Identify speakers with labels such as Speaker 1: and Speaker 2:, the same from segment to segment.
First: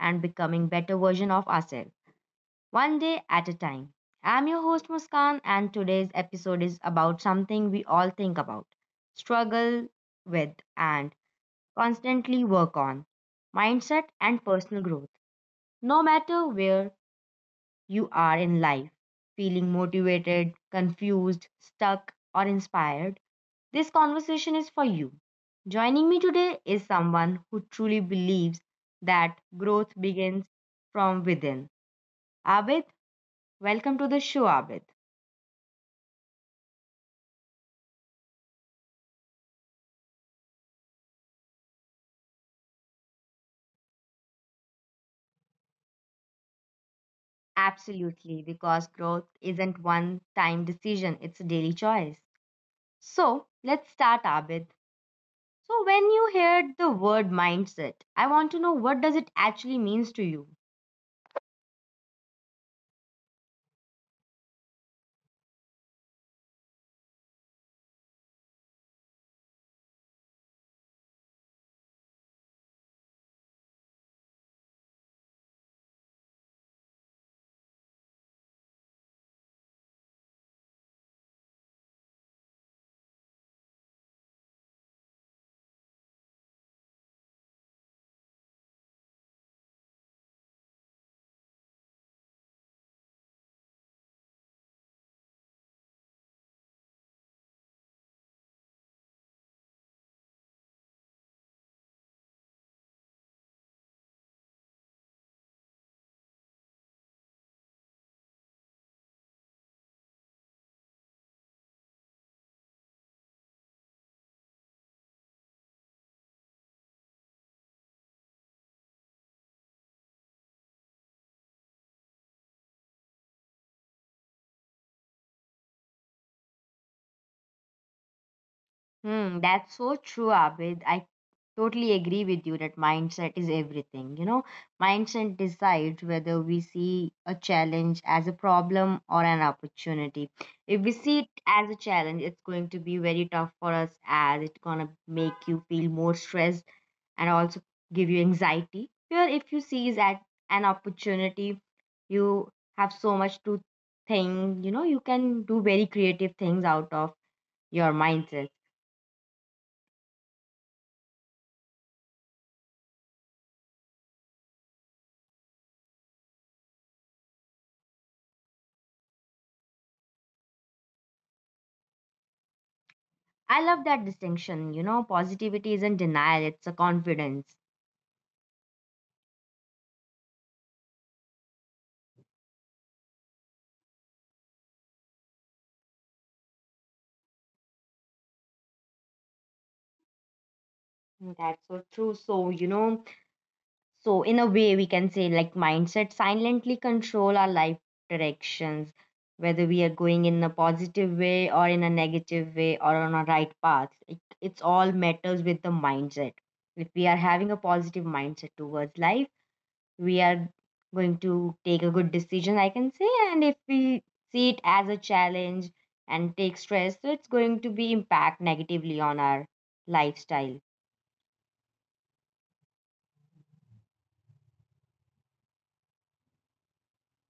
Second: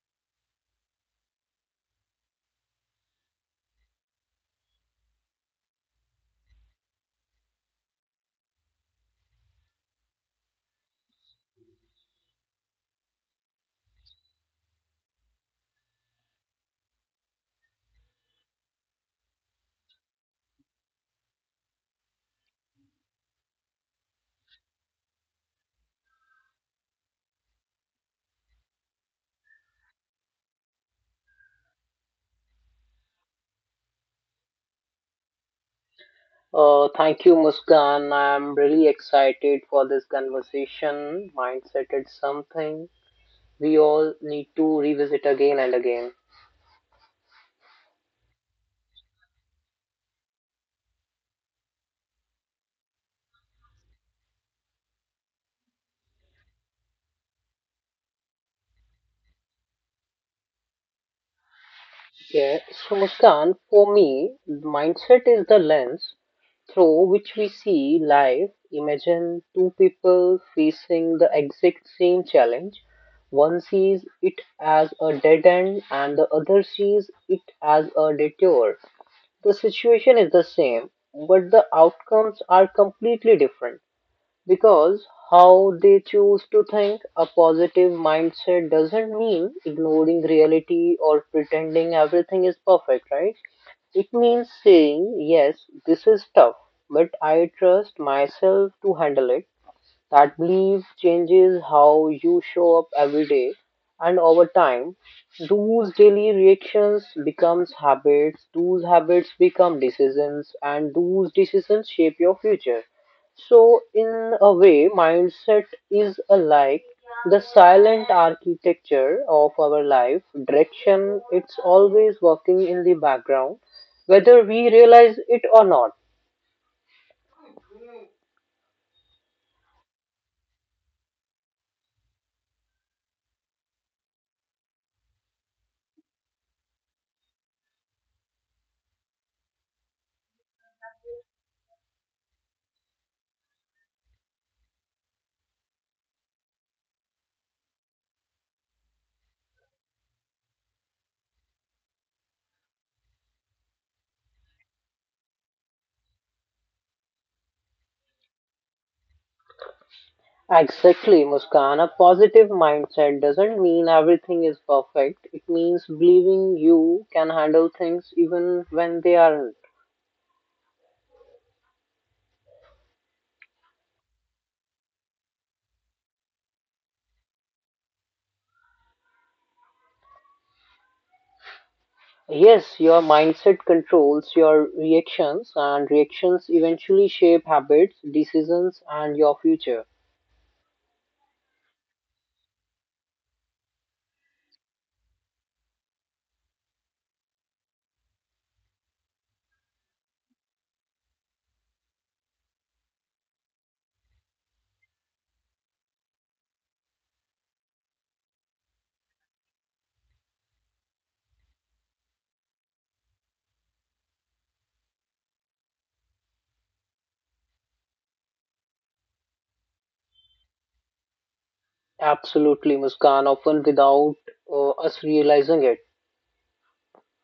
Speaker 1: and becoming better version of ourselves, one day at a time. I'm your host, Muskan, and today's episode is about something we all think about, struggle with, and constantly work on mindset and personal growth. No matter where you are in life, feeling motivated, confused, stuck, or inspired, this conversation is for you. Joining me today is someone who truly believes that growth begins from within. Abid, welcome to the show, Abid.
Speaker 2: Thank you, Muskan. I'm really excited for this conversation. Mindset is something we all need to revisit again and again.
Speaker 1: Absolutely, because growth isn't one time decision, it's a daily choice. So let's start, Abid. So when you heard the word mindset, I want to know what does it actually means to you?
Speaker 2: Yeah. So, Muskan, for me, mindset is the lens through which we see life. Imagine two people facing the exact same challenge. One sees it as a dead end, and the other sees it as a detour. The situation is the same, but the outcomes are completely different because how they choose to think a positive mindset doesn't mean ignoring reality or pretending everything is perfect, right? It means saying, yes, this is tough, but I trust myself to handle it. That belief changes how you show up every day, and over time, those daily reactions becomes habits, those habits become decisions, and those decisions shape your future. So, in a way, mindset is alike the silent architecture of our life, direction, it's always working in the background, whether we realize it or not.
Speaker 1: That's so true, Abid. I totally agree with you that mindset is everything. Mindset decides whether we see a challenge as a problem or an opportunity. If we see it as a challenge, it's going to be very tough for us as it's going to make you feel more stressed, and also give you anxiety. Here, if you see is at an opportunity, you have so much to think, you can do very creative things out of your mindset.
Speaker 2: Exactly, Muskan. A positive mindset doesn't mean everything is perfect. It means believing you can handle things even when they aren't.
Speaker 1: I love that distinction. You know, positivity isn't denial, it's a confidence.
Speaker 2: Yes, your mindset controls your reactions, and reactions eventually shape habits, decisions, and your future.
Speaker 1: That's so true. So, so in a way, we can say like mindset silently control our life directions, whether we are going in a positive way or in a negative way or on a right path. It's all matters with the mindset. If we are having a positive mindset towards life, we are going to take a good decision, I can say. And if we see it as a challenge and take stress, so it's going to be impact negatively on our lifestyle.
Speaker 2: Absolutely, Muskan, often without us realizing it.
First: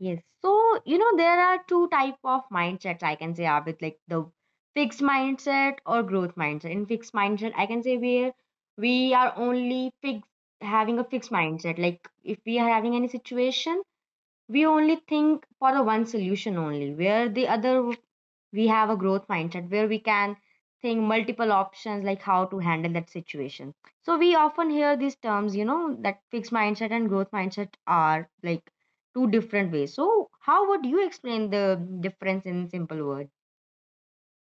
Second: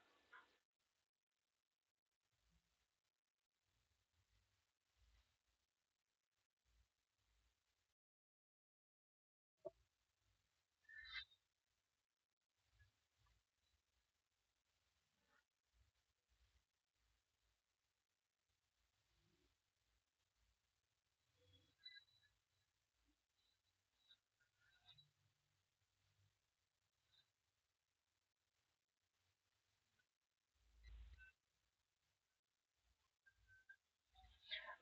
Speaker 1: Yes. So, there are two type of mindsets I can say are with like the fixed mindset or growth mindset. In fixed mindset, I can say we are only fixed having a fixed mindset. Like if we are having any situation, we only think for the one solution only, where the other we have a growth mindset where we can think multiple options like how to handle that situation. So we often hear these terms, that fixed mindset and growth mindset are like two different ways. So how would you explain the difference in simple words?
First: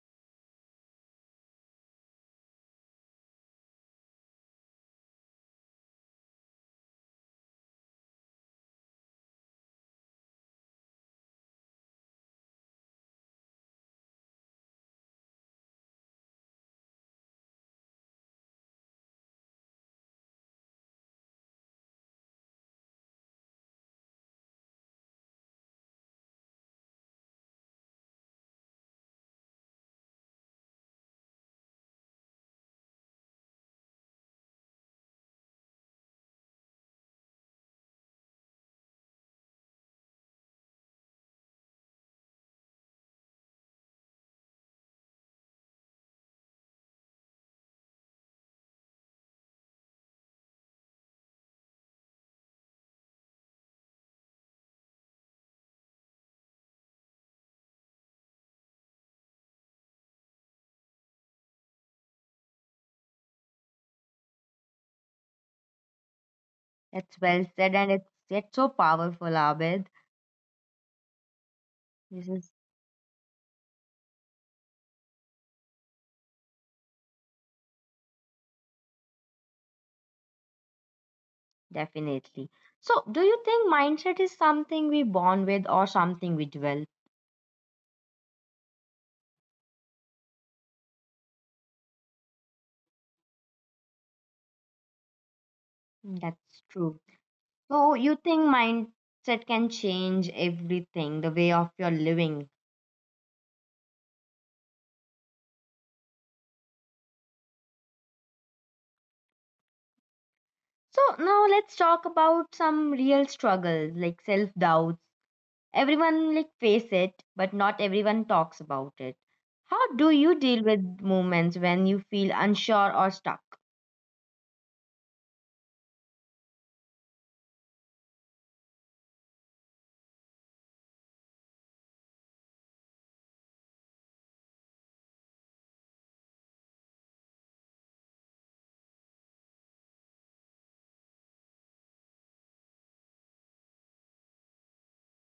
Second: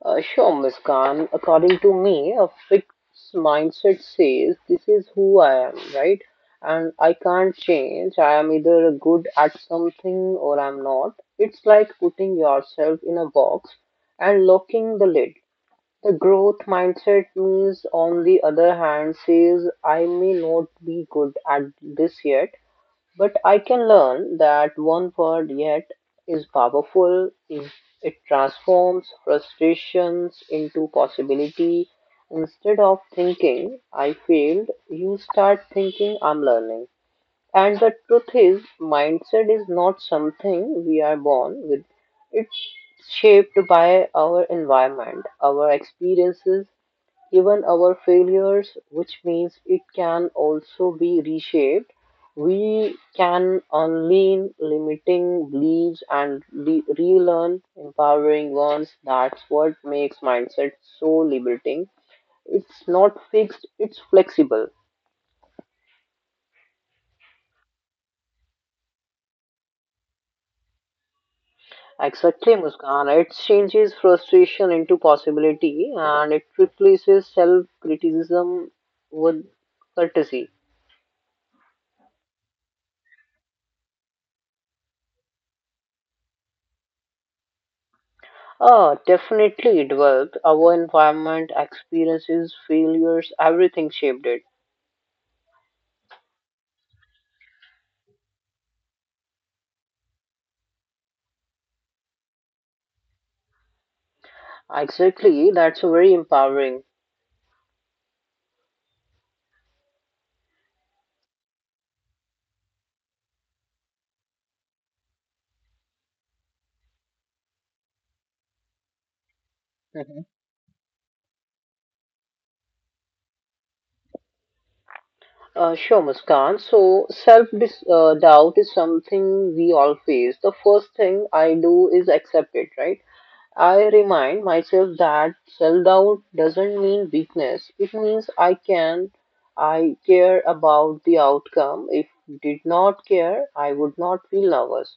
Speaker 2: Sure, Miss Khan. According to me, a fixed mindset says this is who I am, right? And I can't change. I am either good at something or I'm not. It's like putting yourself in a box and locking the lid. The growth mindset means, on the other hand, says I may not be good at this yet, but I can learn that one word yet is powerful if it transforms frustrations into possibility. Instead of thinking I failed, you start thinking I'm learning. And the truth is, mindset is not something we are born with. It's shaped by our environment, our experiences, even our failures, which means it can also be reshaped, we can unlearn limiting beliefs and relearn empowering ones. That's what makes mindset so liberating. It's not fixed, it's flexible.
Speaker 1: That's well said, and it's yet so powerful, Abed. This is
Speaker 2: Exactly, Muskan. It changes frustration into possibility and it replaces self criticism with courtesy.
Speaker 1: definitely. So do you think mindset is something we born with or something we develop?
Speaker 2: Oh, definitely it worked. Our environment, experiences, failures, everything shaped it.
Speaker 1: That's true. So you think mindset can change everything, the way of your living.
Speaker 2: Exactly, that's very empowering.
Speaker 1: So now let's talk about some real struggles like self-doubts. Everyone like face it, but not everyone talks about it. How do you
Speaker 2: Mhm.
Speaker 1: deal with moments when you feel unsure or stuck?
Speaker 2: Sure, Muskan. So, self doubt is something we all face. The first thing I do is accept it, right? I remind myself that self doubt doesn't mean weakness. It means I care about the outcome. If did not care, I would not feel nervous.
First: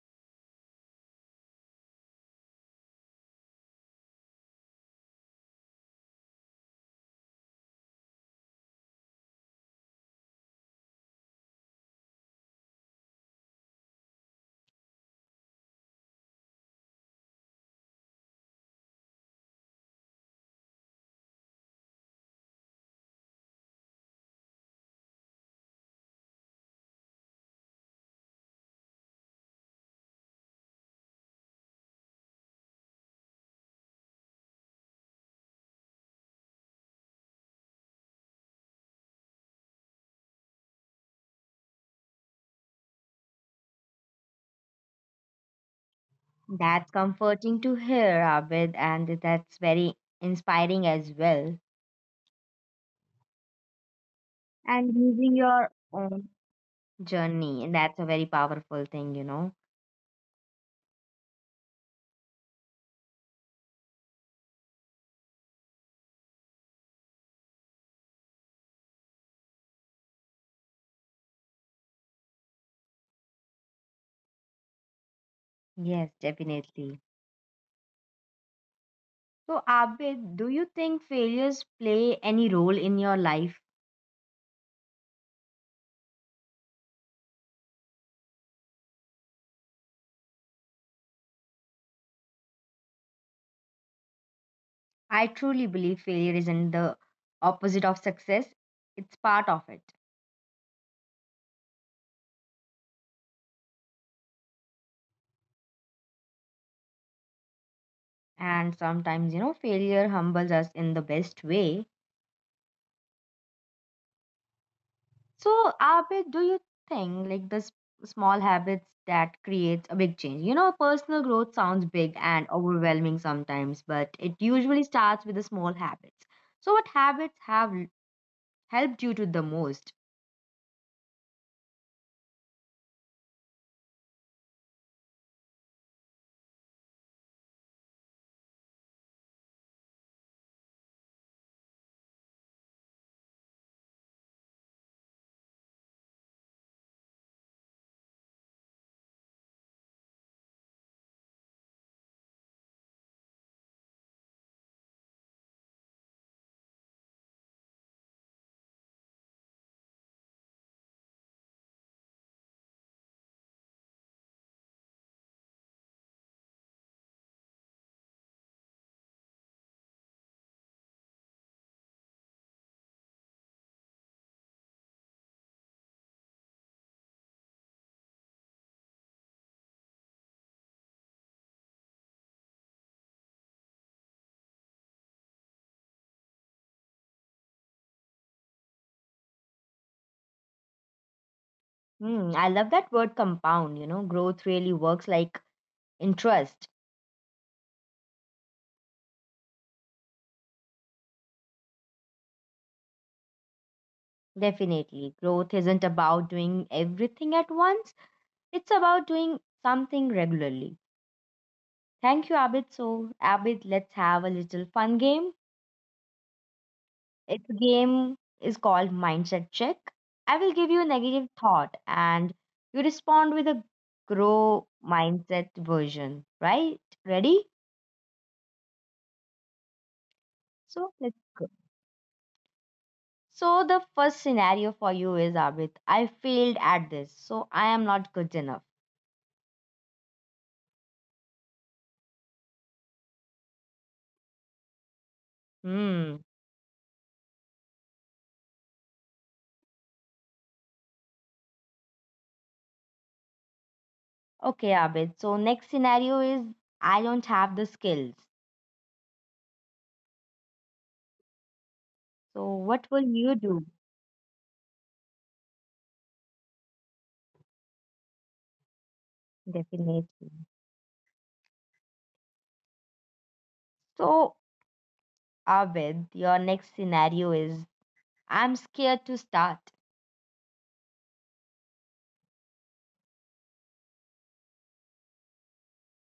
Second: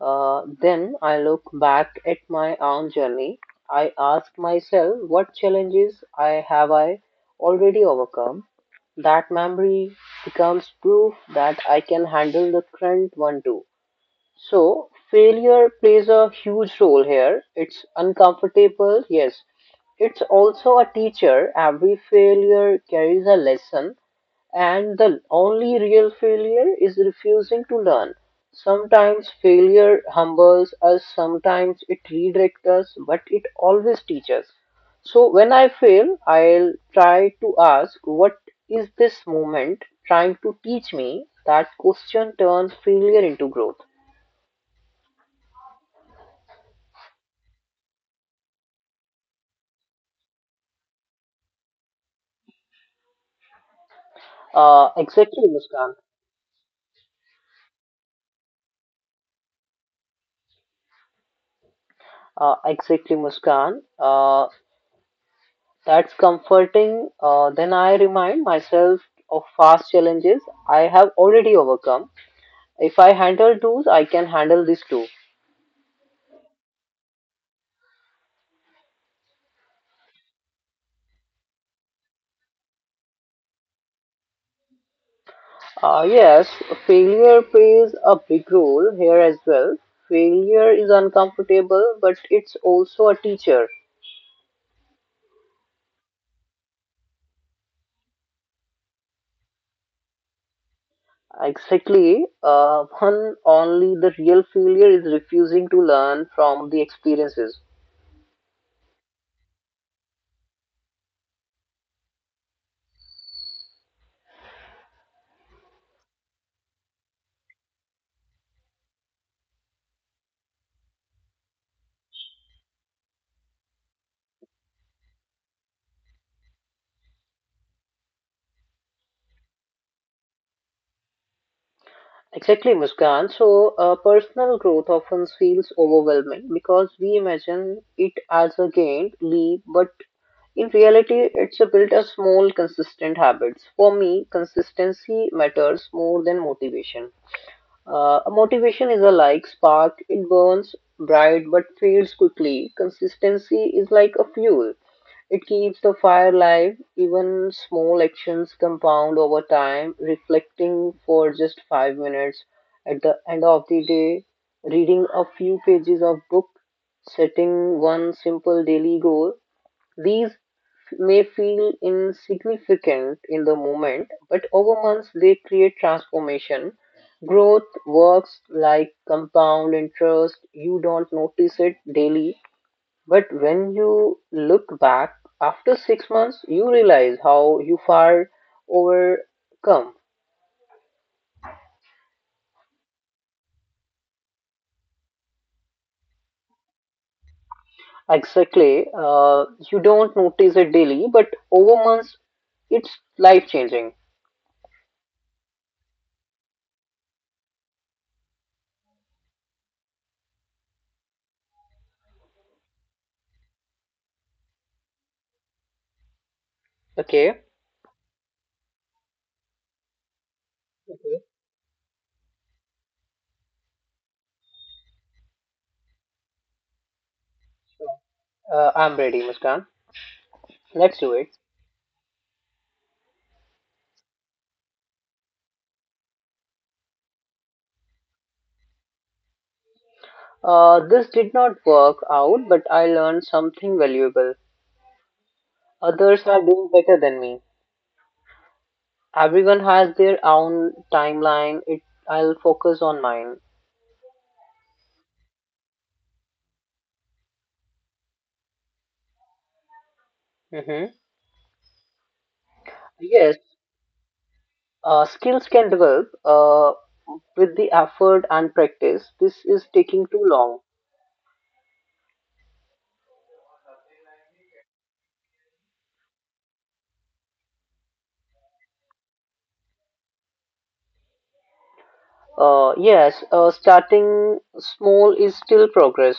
Speaker 2: Then I look back at my own journey. I ask myself what challenges I have I already overcome. That memory becomes proof that I can handle the current one too. So failure plays a huge role here. It's uncomfortable, yes. It's also a teacher. Every failure carries a lesson and the only real failure is refusing to learn. Sometimes failure humbles us, sometimes it redirects us, but it always teaches. So when I fail, I'll try to ask, what is this moment trying to teach me? That question turns failure into growth.
Speaker 1: That's comforting to hear, Abid, and that's very inspiring as well.
Speaker 2: Uh,
Speaker 1: And using
Speaker 2: exactly,
Speaker 1: your
Speaker 2: Muskan.
Speaker 1: own journey, and that's a very powerful thing, you know.
Speaker 2: Exactly, Muskan. That's comforting. Then I remind myself of past challenges I have already overcome. If I handle those, I can handle this too.
Speaker 1: Yes, definitely. So, Abid, do you think failures play any role in your life?
Speaker 2: Yes, failure plays a big role here as well. Failure is uncomfortable, but it's also a teacher.
Speaker 1: I truly believe failure isn't the opposite of success, it's part of it.
Speaker 2: Exactly. One only the real failure is refusing to learn from the experiences.
Speaker 1: And sometimes, failure humbles us in the best way. So, Abid, do you think like the small habits that creates a big change? You know, personal growth sounds big and overwhelming sometimes, but it usually starts with the small habits. So, what habits have helped you to the most?
Speaker 2: Exactly, Muskan. So, personal growth often feels overwhelming because we imagine it as a gained leap, but in reality, it's a built of small, consistent habits. For me, consistency matters more than motivation. A motivation is a like spark, it burns bright but fades quickly. Consistency is like a fuel, it keeps the fire alive. Even small actions compound over time. Reflecting for just 5 minutes at the end of the day, reading a few pages of book, setting one simple daily goal, these may feel insignificant in the moment, but over months they create transformation. Growth works like compound interest. You don't notice it daily, but when you look back after 6 months, you realize how you far overcome.
Speaker 1: I love that word compound. You know, growth really works like interest.
Speaker 2: Exactly. You don't notice it daily, but over months, it's life changing.
Speaker 1: Definitely. Growth isn't about doing everything at once, it's about doing something regularly. Thank you, Abid. So, Abid, let's have a little fun game.
Speaker 2: Okay,
Speaker 1: Its game is called Mindset Check. I will give you a
Speaker 2: Okay.
Speaker 1: negative thought and you respond with a grow mindset version, right? Ready?
Speaker 2: uh, I'm ready, Muskan.
Speaker 1: So,
Speaker 2: Let's do
Speaker 1: let's
Speaker 2: it.
Speaker 1: go. So the first scenario for you is, Abid, I failed at this, so I am not good enough.
Speaker 2: This did not work out, but I learned something valuable.
Speaker 1: Hmm.
Speaker 2: Others are doing better than me. Everyone has their own timeline. I'll focus on mine.
Speaker 1: Okay, Abid. So next scenario is I don't have the skills.
Speaker 2: Hmm.
Speaker 1: So what will you
Speaker 2: Yes,
Speaker 1: do?
Speaker 2: uh, skills can develop with the effort and practice. This is taking
Speaker 1: Definitely.
Speaker 2: too long.
Speaker 1: So Abid, your next scenario is I'm scared to start.
Speaker 2: Yes, starting small is still progress.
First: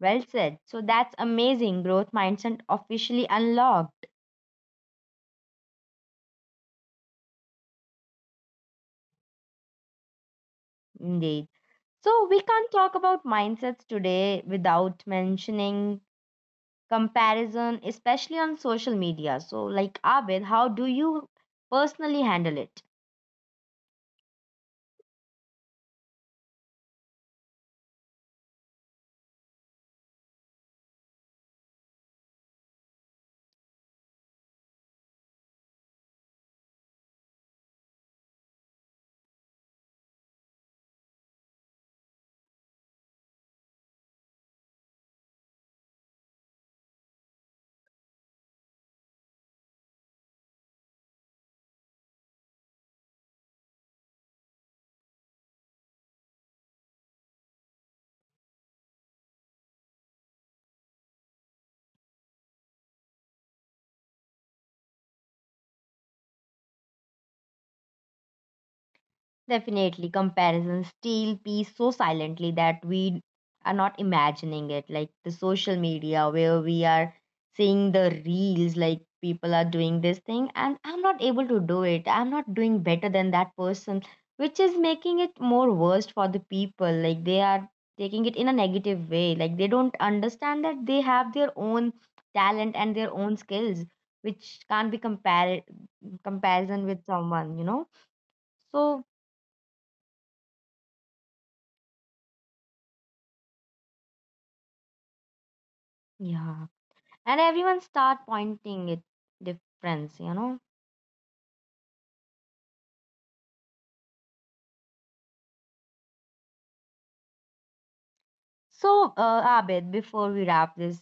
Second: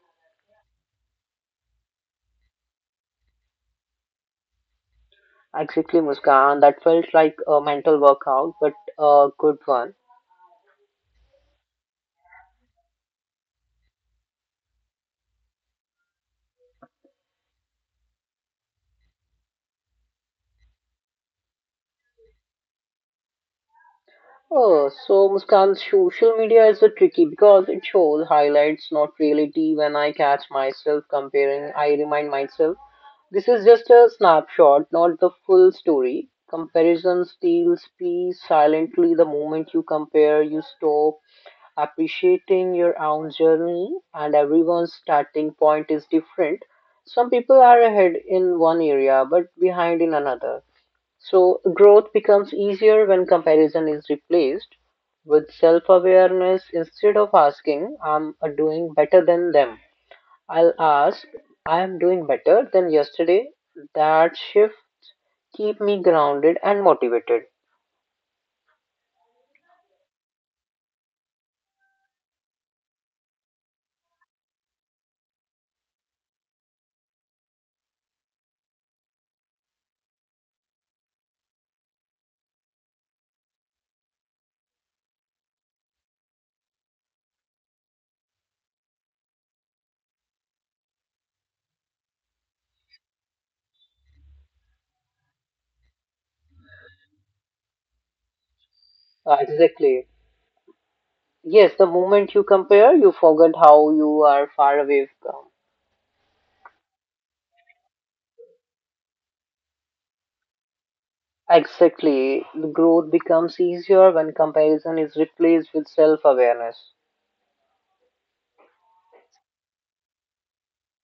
Speaker 1: Well said. So that's amazing. Growth mindset officially unlocked.
Speaker 2: Exactly, Muskan. That felt like a mental workout, but a good one.
Speaker 1: Indeed. So we can't talk about mindsets today without mentioning comparison, especially on social media. So, like, Abid, how do you personally handle it?
Speaker 2: Oh, so Muskan, social media is a tricky because it shows highlights, not reality. When I catch myself comparing, I remind myself this is just a snapshot, not the full story. Comparison steals peace silently. The moment you compare, you stop appreciating your own journey, and everyone's starting point is different. Some people are ahead in one area but behind in another. So growth becomes easier when comparison is replaced with self-awareness instead of asking I'm doing better than them. I'll ask I am doing better than yesterday. That shift keep me grounded and motivated.
Speaker 1: Definitely, comparison steal peace so silently that we are not imagining it. Like the social media, where we are seeing the reels, like people are doing this thing, and I'm not able to do it. I'm not doing better than that person, which is making it more worse for the people. Like they are taking it in a negative way. Like they don't understand that they have their own talent and their own skills, which can't be compared comparison with someone. So
Speaker 2: Exactly. Yes, the moment you compare, you forget how you are far away from.
Speaker 1: yeah. And everyone start pointing it difference, you know.
Speaker 2: Exactly. The growth becomes easier when comparison is replaced with self-awareness.
Speaker 1: So Abid, before we wrap this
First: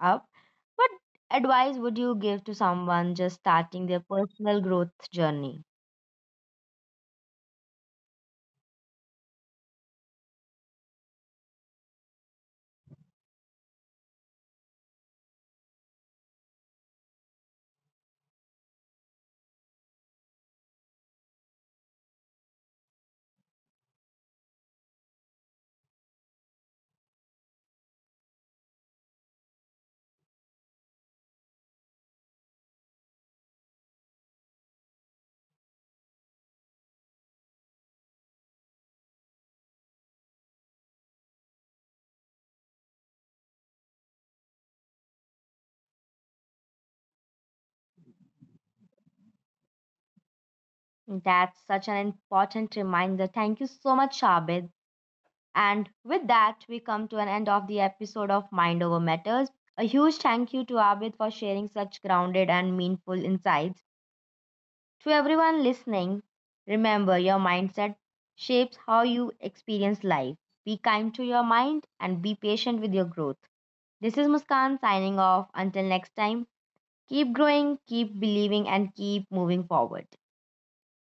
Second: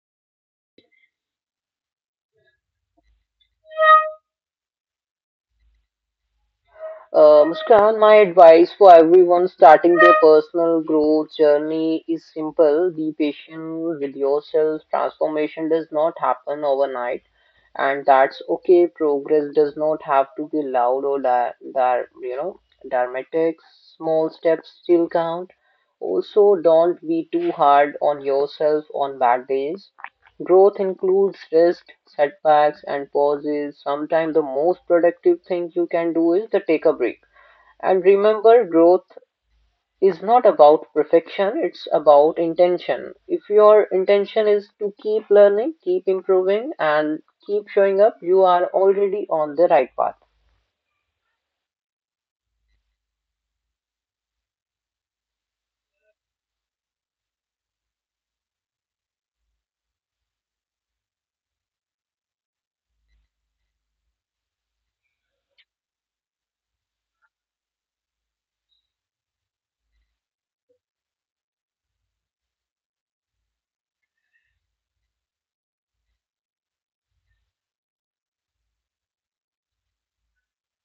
Speaker 1: up, what advice would you give to someone just starting their personal growth journey?
Speaker 2: Muskan, my advice for everyone starting their personal growth journey is simple. Be patient with yourself. Transformation does not happen overnight, and that's okay. Progress does not have to be loud or you know dramatic. Small steps still count. Also, don't be too hard on yourself on bad days. Growth includes risks, setbacks, and pauses. Sometimes the most productive thing you can do is to take a break. And remember, growth is not about perfection, it's about intention. If your intention is to keep learning, keep improving, and keep showing up, you are already on the right path.
Speaker 1: That's such an important reminder. Thank you so much, Abid. And with that, we come to an end of the episode of Mind Over Matters. A huge thank you to Abid for sharing such grounded and meaningful insights. To everyone listening, remember your mindset shapes how you experience life. Be kind to your mind and be patient with your growth. This is Muskan signing off. Until next time, keep growing, keep believing, and keep moving forward.